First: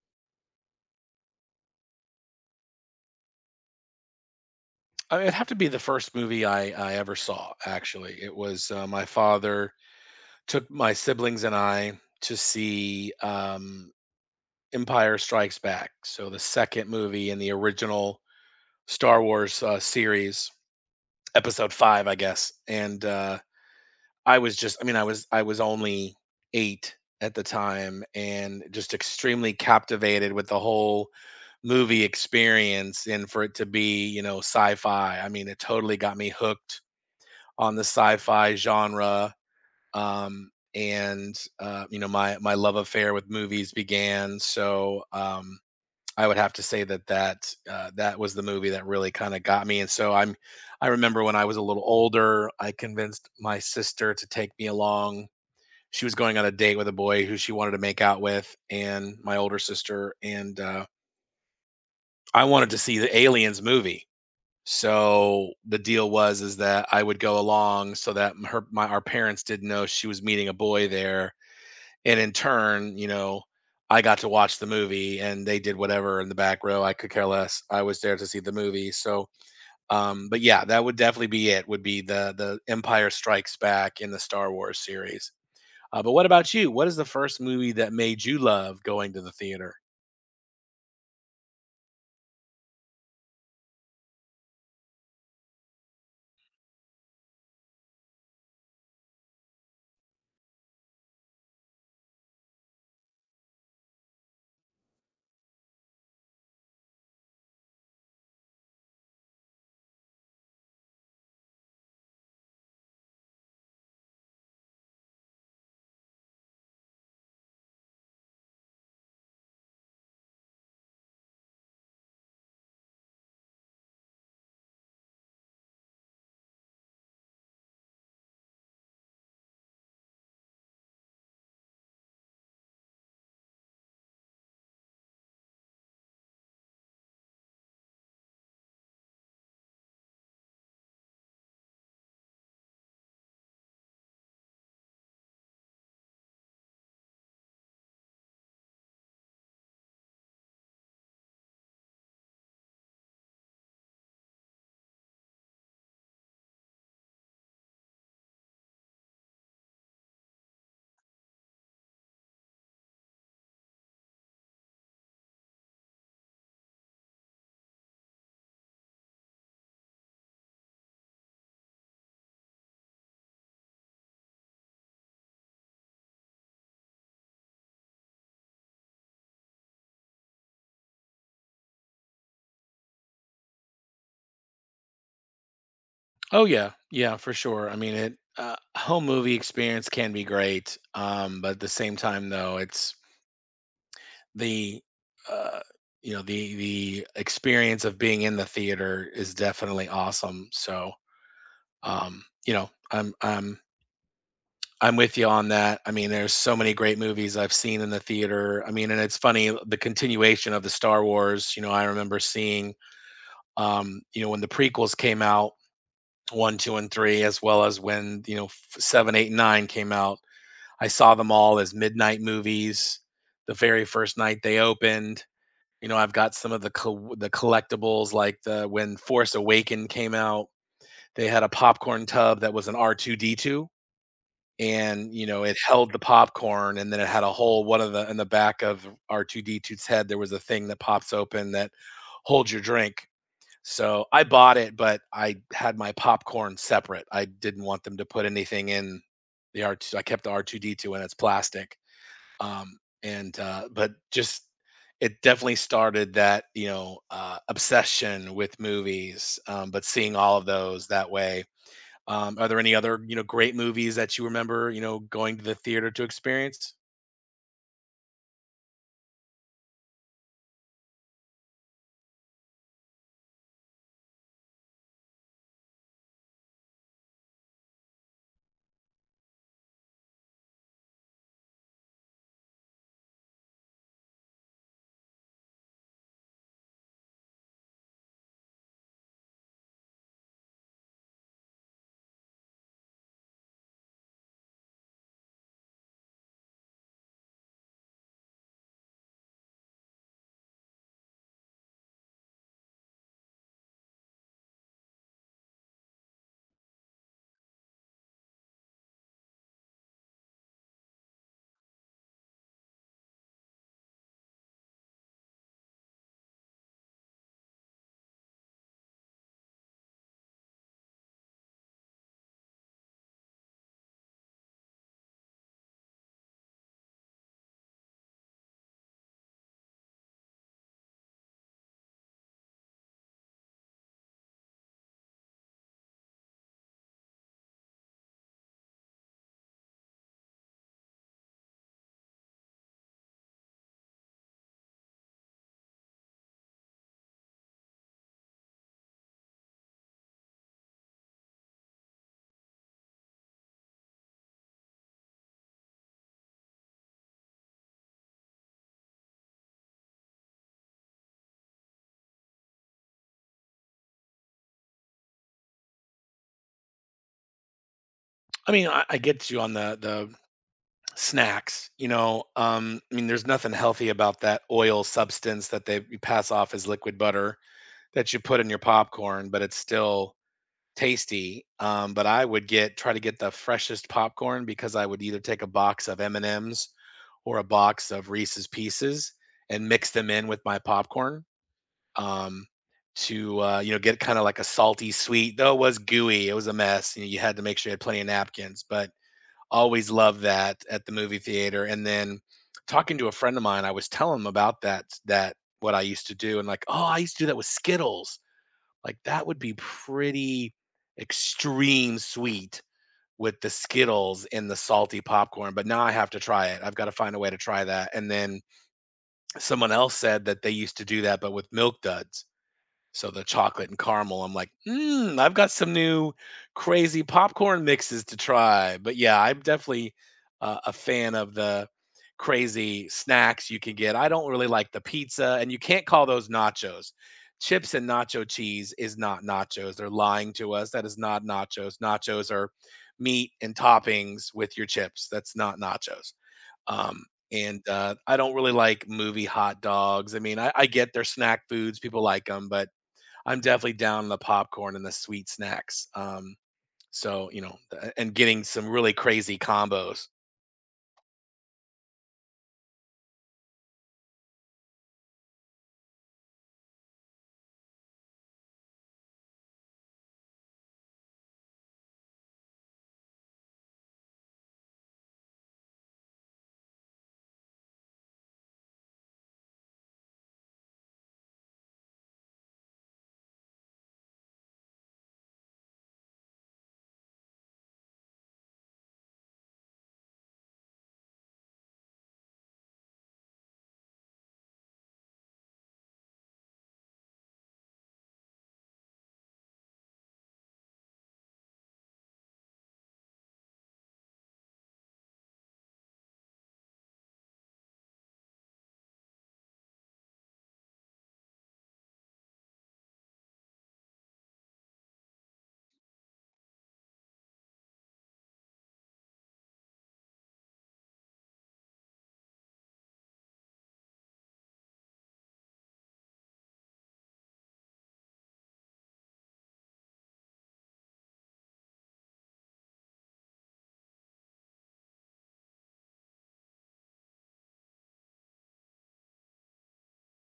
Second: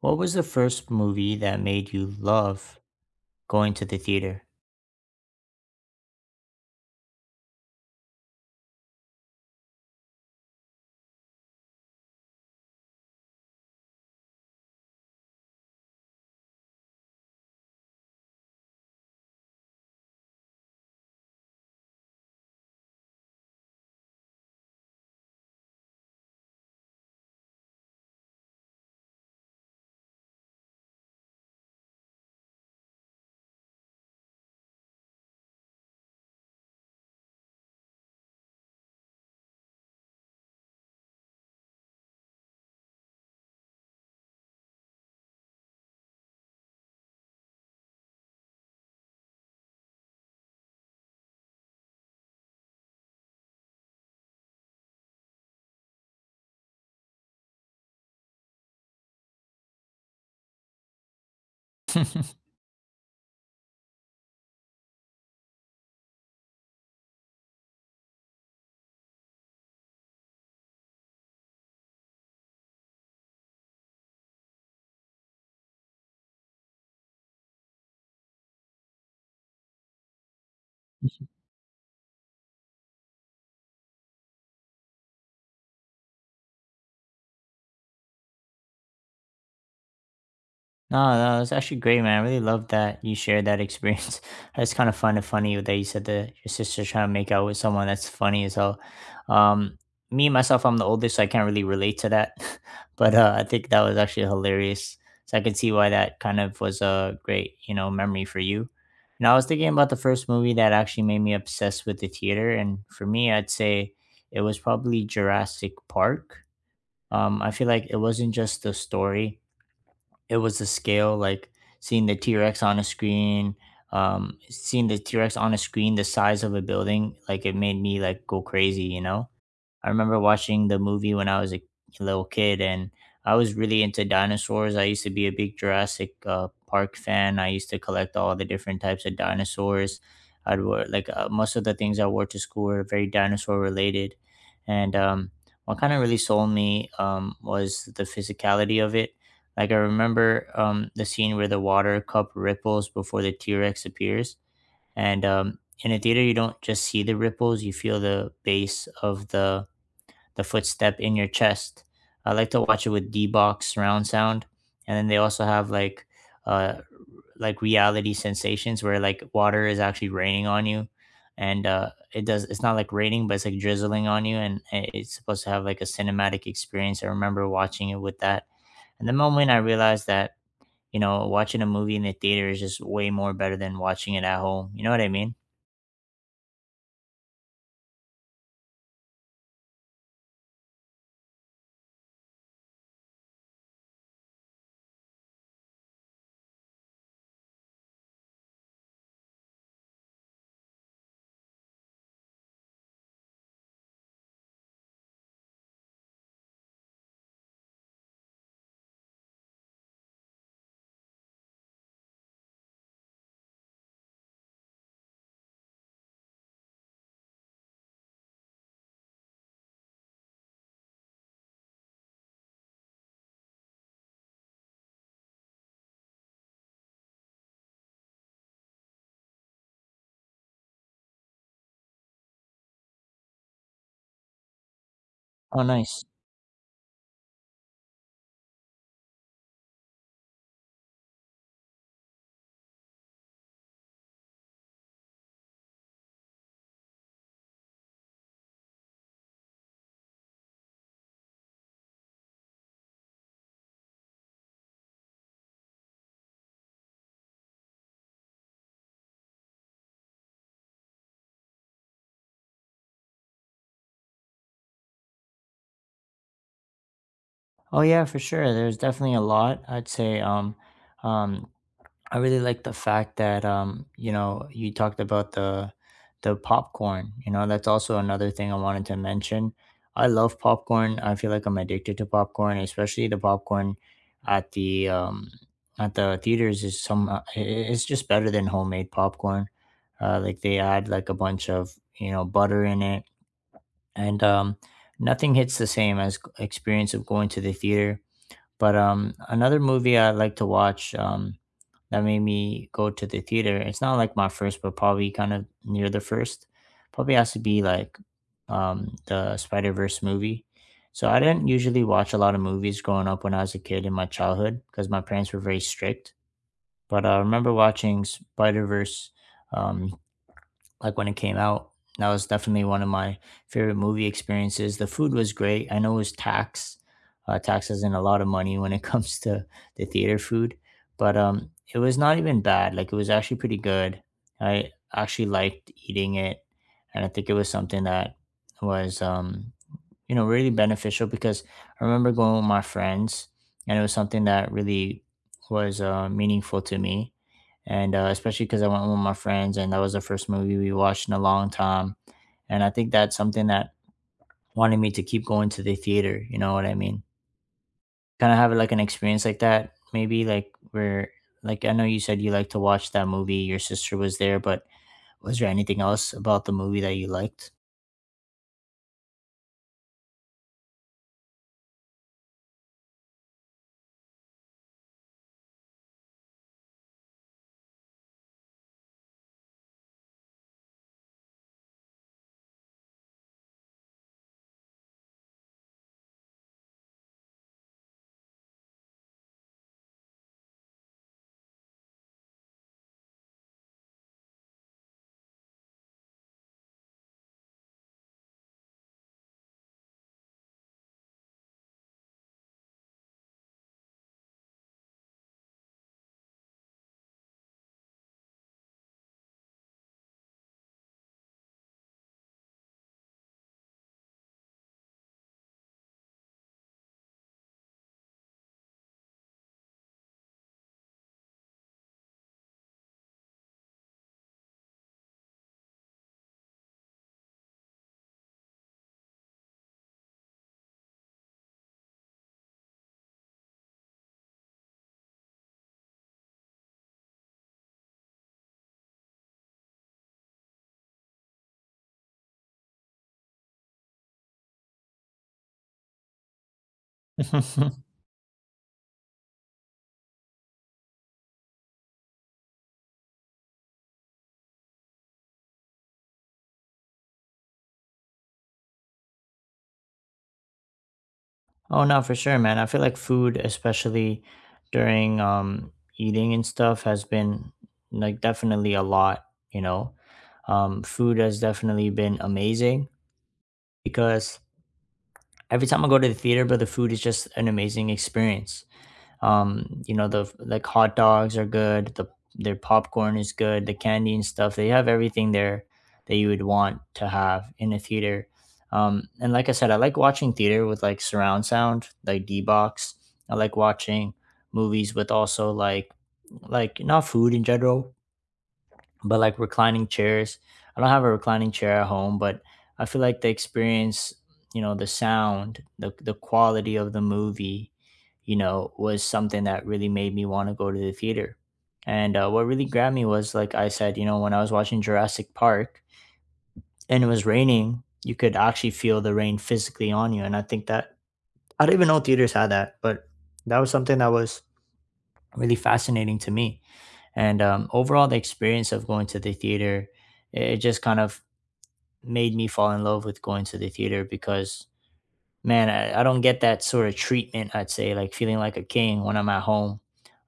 What was the first movie that made you love going to the theater? I mean, it'd have to be the first movie I ever saw, actually. It was, my father took my siblings and I to see, Empire Strikes Back, so the second movie in the original Star Wars, series, episode 5, I guess, and, I was only 8 at the time and just extremely captivated with the whole movie experience and for it to be, sci-fi. I mean, it totally got me hooked on the sci-fi genre. Um, and my love affair with movies began. So I would have to say that was the movie that really kind of got me. I remember when I was a little older, I convinced my sister to take me along. She was going on a date with a boy who she wanted to make out with, and my older sister. And I wanted to see the Aliens movie, so the deal was is that I would go along so that her my our parents didn't know she was meeting a boy there, and in turn, I got to watch the movie and they did whatever in the back row. I could care less. I was there to see the movie. But yeah, that would definitely be it. Would be the Empire Strikes Back in the Star Wars series. But what about you? What is the first movie that made you love going to the theater? No, no, it's actually great, man. I really love that you shared that experience. It's kind of fun and funny that you said that your sister's trying to make out with someone. That's funny as hell. Um, Me myself, I'm the oldest, so I can't really relate to that. But I think that was actually hilarious. So I can see why that kind of was a great, you know, memory for you. And I was thinking about the first movie that actually made me obsessed with the theater, and for me, I'd say it was probably Jurassic Park. I feel like it wasn't just the story; it was the scale. Like seeing the T Rex on a screen, seeing the T Rex on a screen the size of a building, like it made me like go crazy, you know. I remember watching the movie when I was a little kid, and I was really into dinosaurs. I used to be a big Jurassic Park fan. I used to collect all the different types of dinosaurs. I'd wear like most of the things I wore to school were very dinosaur related, and what kind of really sold me, was the physicality of it. I remember the scene where the water cup ripples before the T Rex appears, and in a theater you don't just see the ripples, you feel the base of the footstep in your chest. I like to watch it with D-Box surround sound, and then they also have uh like reality sensations where like water is actually raining on you, and it does. It's not like raining, but it's like drizzling on you, and it's supposed to have like a cinematic experience. I remember watching it with that, and the moment I realized that, you know, watching a movie in the theater is just way more better than watching it at home. You know what I mean? Oh yeah, yeah, for sure. I mean, it home movie experience can be great, but at the same time, though, it's the uh, you know the experience of being in the theater is definitely awesome. So you know, I'm with you on that. I mean, there's so many great movies I've seen in the theater. I mean, and it's funny the continuation of the Star Wars. You know, I remember seeing you know when the prequels came out one, two, and three, as well as when you know seven, eight, and nine came out. I saw them all as midnight movies. The very first night they opened, you know, I've got some of the the collectibles like the when Force Awaken came out. They had a popcorn tub that was an R two D two, and you know it Oh, held the nice. popcorn, and then it had a hole. One of the in the back of R two D 2s head, there was a thing that pops open that holds your drink, so I bought it, but I had my popcorn separate. I didn't want them to put anything in the R2. I kept the R2D2 and it's plastic. Um, and but just it definitely started that you know obsession with movies. But seeing all of those that way. Are there any other you know great movies that you remember you know going to the theater to experience? Oh yeah, for sure. There's definitely a lot. I'd say um I really like the fact that, you know, you talked about the popcorn. You know, that's also another thing I wanted to mention. I love popcorn. I feel like I'm addicted to popcorn, especially the popcorn at the at the theaters is some, it's just better than homemade popcorn. Like they add like a bunch of, you know, butter in it and nothing hits the same as experience of going to the theater, but another movie I like to watch, that made me go to the theater. It's not like my first, but probably kind of near the first. Probably has to be like, the Spider Verse movie. So I didn't usually watch a lot of movies growing up when I was a kid in my childhood because my parents were very strict. But I remember watching Spider Verse. Um, like when it came out. That was definitely one of my favorite movie experiences. The food was great. I know it was tax isn't a lot of money when it comes to the theater food, but it was not even bad. Like it was actually pretty good. I actually liked eating it, and I think it was something that was, you know, really beneficial because I remember going with my friends, and it was something that really was meaningful to me, and especially because I went with my friends, and that was the first movie we watched in a long time, and I think that's something that wanted me to keep going to the theater, you know what I mean? Kind of have like an experience like that, maybe like where, like, I know you said you like to watch that movie your sister was there, but was there anything else about the movie that you liked? I mean, I get you on the snacks, you know, I mean, there's nothing healthy about that oil substance that they you pass off as liquid butter that you put in your popcorn, but it's still tasty. But I would get try to get the freshest popcorn because I would either take a box of M&Ms or a box of Reese's Pieces and mix them in with my popcorn um, to you know get kind of like a salty sweet. Though it was gooey, it was a mess. You know, you had to make sure you had plenty of napkins, but always loved that at the movie theater, and then talking to a friend of mine, I was telling him about that that what I used to do and like, "Oh, I used to do that with Skittles." Like, that would be pretty extreme sweet with the Skittles and the salty popcorn, but now I have to try it. I've gotta find a way to try that, and then someone else said that they used to do that, but with Milk Duds. So the chocolate and caramel, I'm like, mm, I've got some new crazy popcorn mixes to try. But yeah, I'm definitely a fan of the crazy snacks you can get. I don't really like the pizza, and you can't call those nachos. Chips and nacho cheese is not nachos. They're lying to us. That is not nachos. Nachos are meat and toppings with your chips. That's not nachos. Um, and I don't really like movie hot dogs. I mean, I get they're snack foods, people like them, but I'm definitely down on the popcorn and the sweet snacks. So you know, and getting some really crazy combos. Oh no, for sure, man. I feel like food, especially during eating and stuff, has been like definitely a lot, you know. Food has definitely been amazing because every time I go to the theater, but the food is just an amazing experience. You know, the, like, hot dogs are good, their popcorn is good, the candy and stuff. They have everything there that you would want to have in a theater. And like I said, I like watching theater with like surround sound, like D box. I like watching movies with also like not food in general but like reclining chairs. I don't have a reclining chair at home, but I feel like the experience, you know, the sound, the quality of the movie, you know, was something that really made me want to go to the theater. And what really grabbed me was, like I said, you know, when I was watching Jurassic Park, and it was raining, you could actually feel the rain physically on you, and I think that I do not even know theaters had that, but that was something that was really fascinating to me. And Overall, the experience of going to the theater, it just kind of made me fall in love with going to the theater because, man, I don't get that sort of treatment, I'd say, like feeling like a king when I'm at home.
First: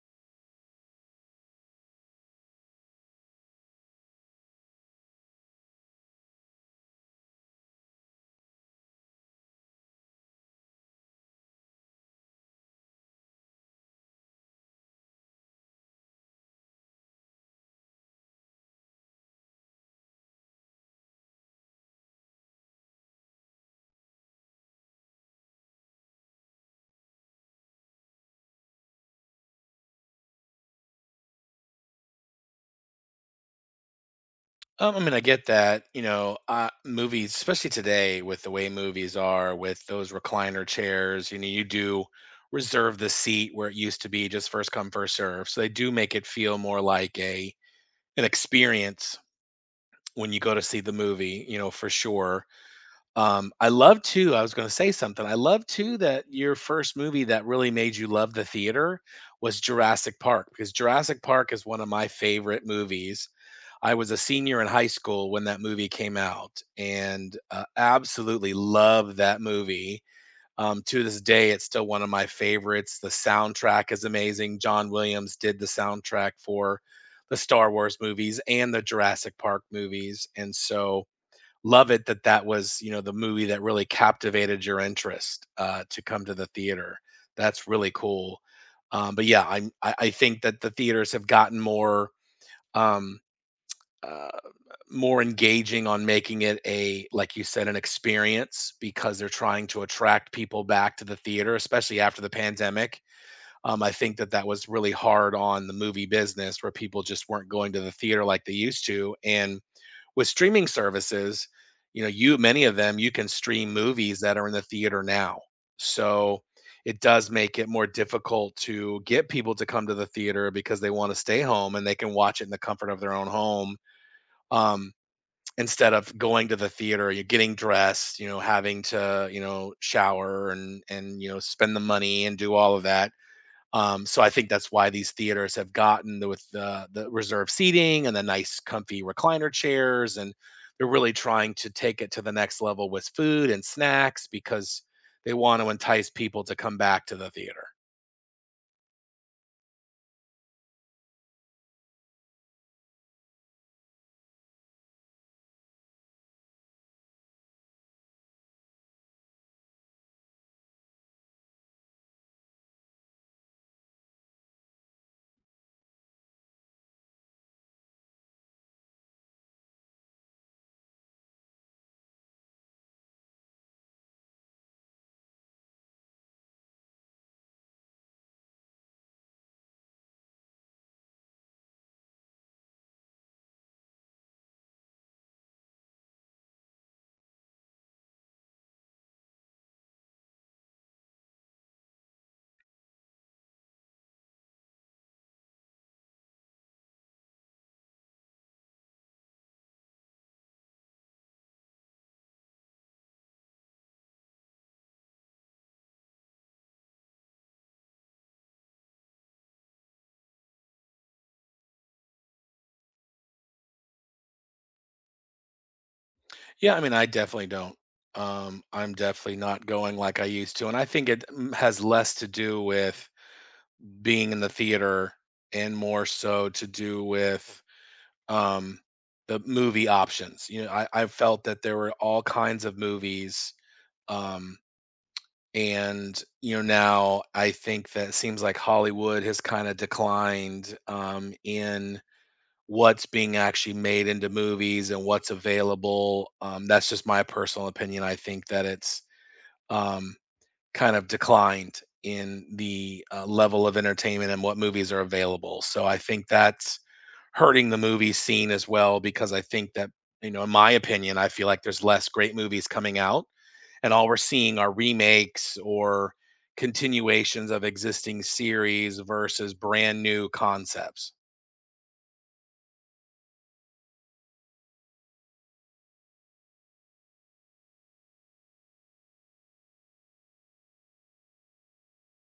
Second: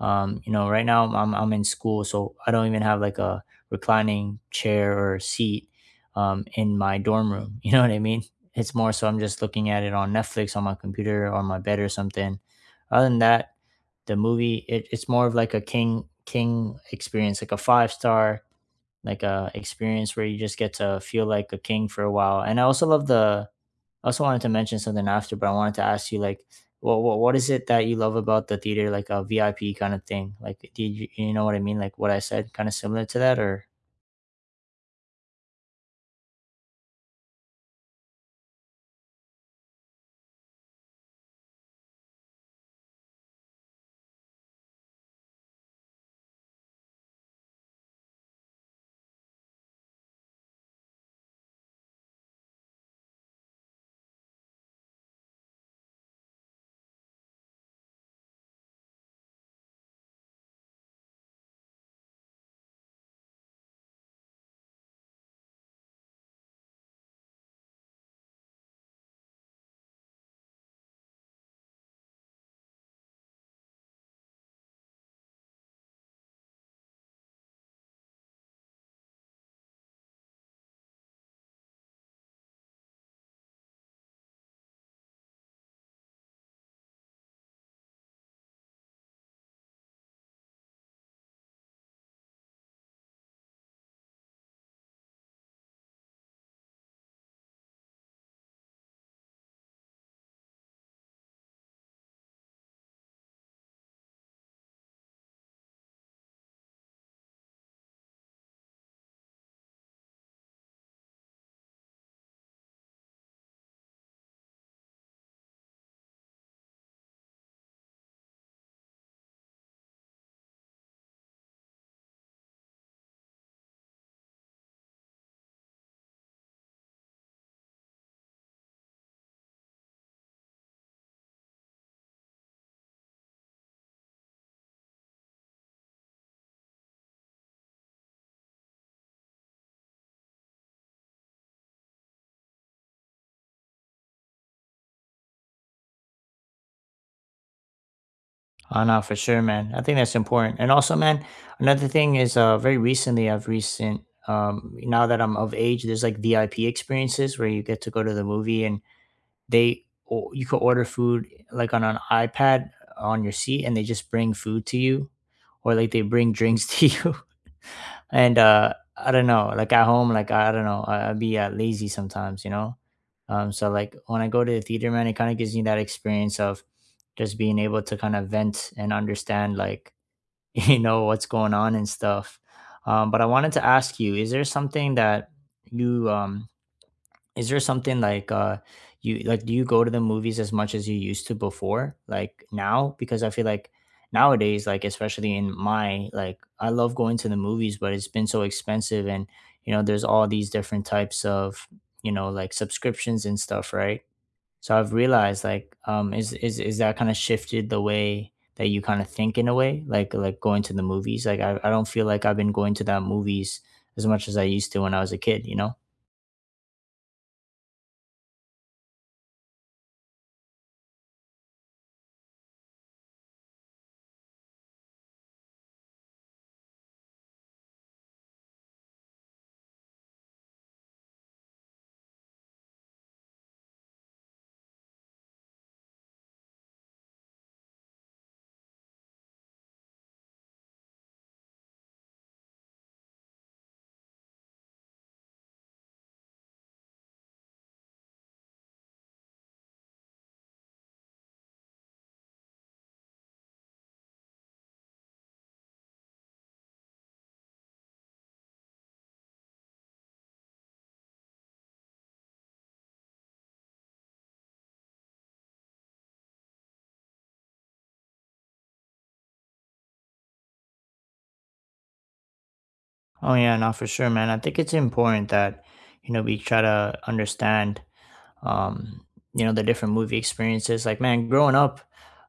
You know, right now I'm in school, so I don't even have like a reclining chair or seat, in my dorm room. You know what I mean? It's more so I'm just looking at it on Netflix on my computer or on my bed or something. Other than that, the movie it's more of like a king king experience, like a five star, like a experience where you just get to feel like a king for a while. And I also love the I also wanted to mention something after, but I wanted to ask you like, what is it that you love about the theater, like a VIP kind of thing? Like, did you, you know what I mean? Like what I said, kind of similar to that, or— I mean, I get that. You know, movies, especially today, with the way movies are, with those recliner chairs, you know, you do reserve the seat where it used to be just first come first serve. So they do make it feel more like a an experience when you go to see the movie. You know, for sure. I love too. I was going to say something. I love too that your first movie that really made you love the theater was Jurassic Park because Jurassic Park is one of my favorite movies. I was a senior in high school when that movie came out and absolutely love that movie. To this day, it's still one of my favorites. The soundtrack is amazing. John Williams did the soundtrack for the Star Wars movies and the Jurassic Park movies. And so, love it that that was, you know, the movie that really captivated your interest, to come to the theater. That's really cool. But yeah, I I think that the theaters have gotten more, um, uh, more engaging on making it a, like you said, an experience because they're trying to attract people back to the theater, especially after the pandemic. I think that that was really hard on the movie business where people just weren't going to the theater like they used to, and with streaming services, you know, you many of them, you can stream movies that are in the theater now. So, it does make it more difficult to get people to come to the theater because they wanna stay home and they can watch it in the comfort of their own home, um, instead of going to the theater, you're getting dressed, you know, having to, you know, shower and you know, spend the money and do all of that. So I think that's why these theaters have gotten with the reserved seating and the nice comfy recliner chairs, and they're really trying to take it to the next level with food and snacks because they want to entice people to come back to the theater. I no, for sure, man. I think that's important. And also, man, another thing is very recently I've recent now that I'm of age, there's like VIP experiences where you get to go to the movie and they, or you could order food like on an iPad on your seat and they just bring food to you or like they bring drinks to you. And I don't know, like at home, I don't know, I'd be lazy sometimes, you know. So like when I go to the theater, man, it kind of gives me that experience of just being able to kind of vent and understand like you know what's going on and stuff. But I wanted to ask you, is there something that you is there something like you like, do you go to the movies as much as you used to before? Like now? Because I feel like nowadays, like especially in my, like, I love going to the movies, but it's been so expensive, and you know, there's all these different types of, you know, like subscriptions and stuff, right? So I've realized like, is that kind of shifted the way that you kind of think in a way, like going to the movies. I don't feel like I've been going to that movies as much as I used to when I was a kid, you know? Yeah, I mean, I definitely don't. I'm definitely not going like I used to, and I think it has less to do with being in the theater and more so to do with um, the movie options. You know, I felt that there were all kinds of movies. Um, and, you know, now I think that it seems like Hollywood has kind of declined in what's being actually made into movies and what's available. That's just my personal opinion. I think that it's um, kind of declined in the level of entertainment and what movies are available. So I think that's hurting the movie scene as well because I think that, you know, in my opinion, I feel like there's less great movies coming out and all we're seeing are remakes or continuations of existing series versus brand new concepts. Oh yeah, no, for sure, man. I think it's important that you know we try to understand, um, you know, the different movie experiences. Like, man, growing up,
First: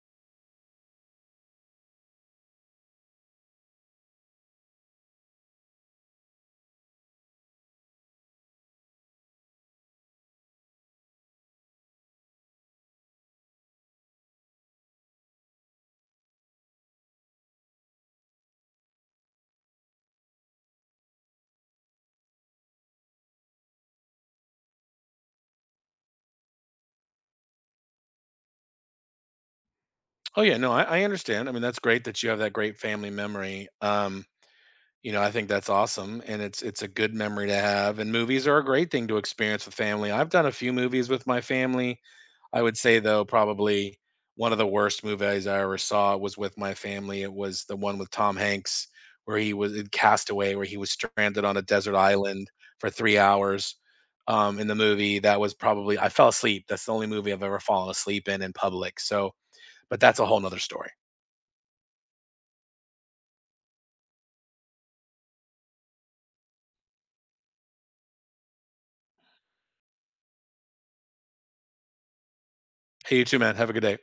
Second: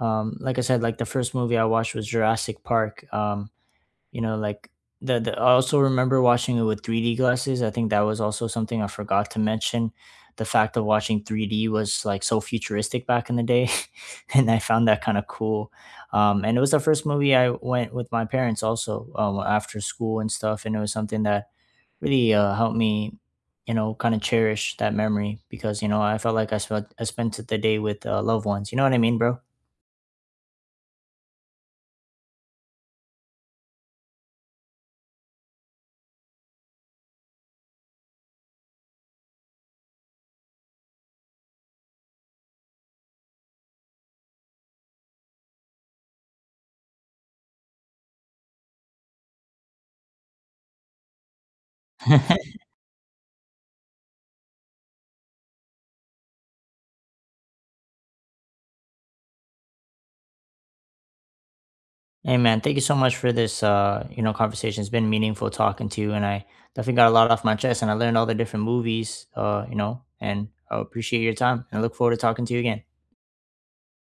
like I said, like the first movie I watched was Jurassic Park. You know, like the I also remember watching it with 3D glasses. I think that was also something I forgot to mention. The fact of watching 3D was like so futuristic back in the day, and I found that kind of cool. And it was the first movie I went with my parents also, after school and stuff, and it was something that really helped me, you know, kind of cherish that memory because, you know, I felt like I spent the day with, loved ones. You know what I mean, bro? Oh yeah, no, I understand. I mean, that's great that you have that great family memory. You know, I think that's awesome, and it's a good memory to have, and movies are a great thing to experience with family. I've done a few movies with my family. I would say though, probably one of the worst movies I ever saw was with my family. It was the one with Tom Hanks where he was in Castaway, where he was stranded on a desert island for 3 hours. In the movie, that was probably I fell asleep. That's the only movie I've ever fallen asleep in public. So, but that's a whole nother story. Hey man, thank you so much for this, you know, conversation. It's been meaningful talking to you, and I definitely got a lot off my chest, and I learned all the different movies, you know, and I appreciate your time, and I look forward to talking to you again. Hey, you too, man. Have a good day.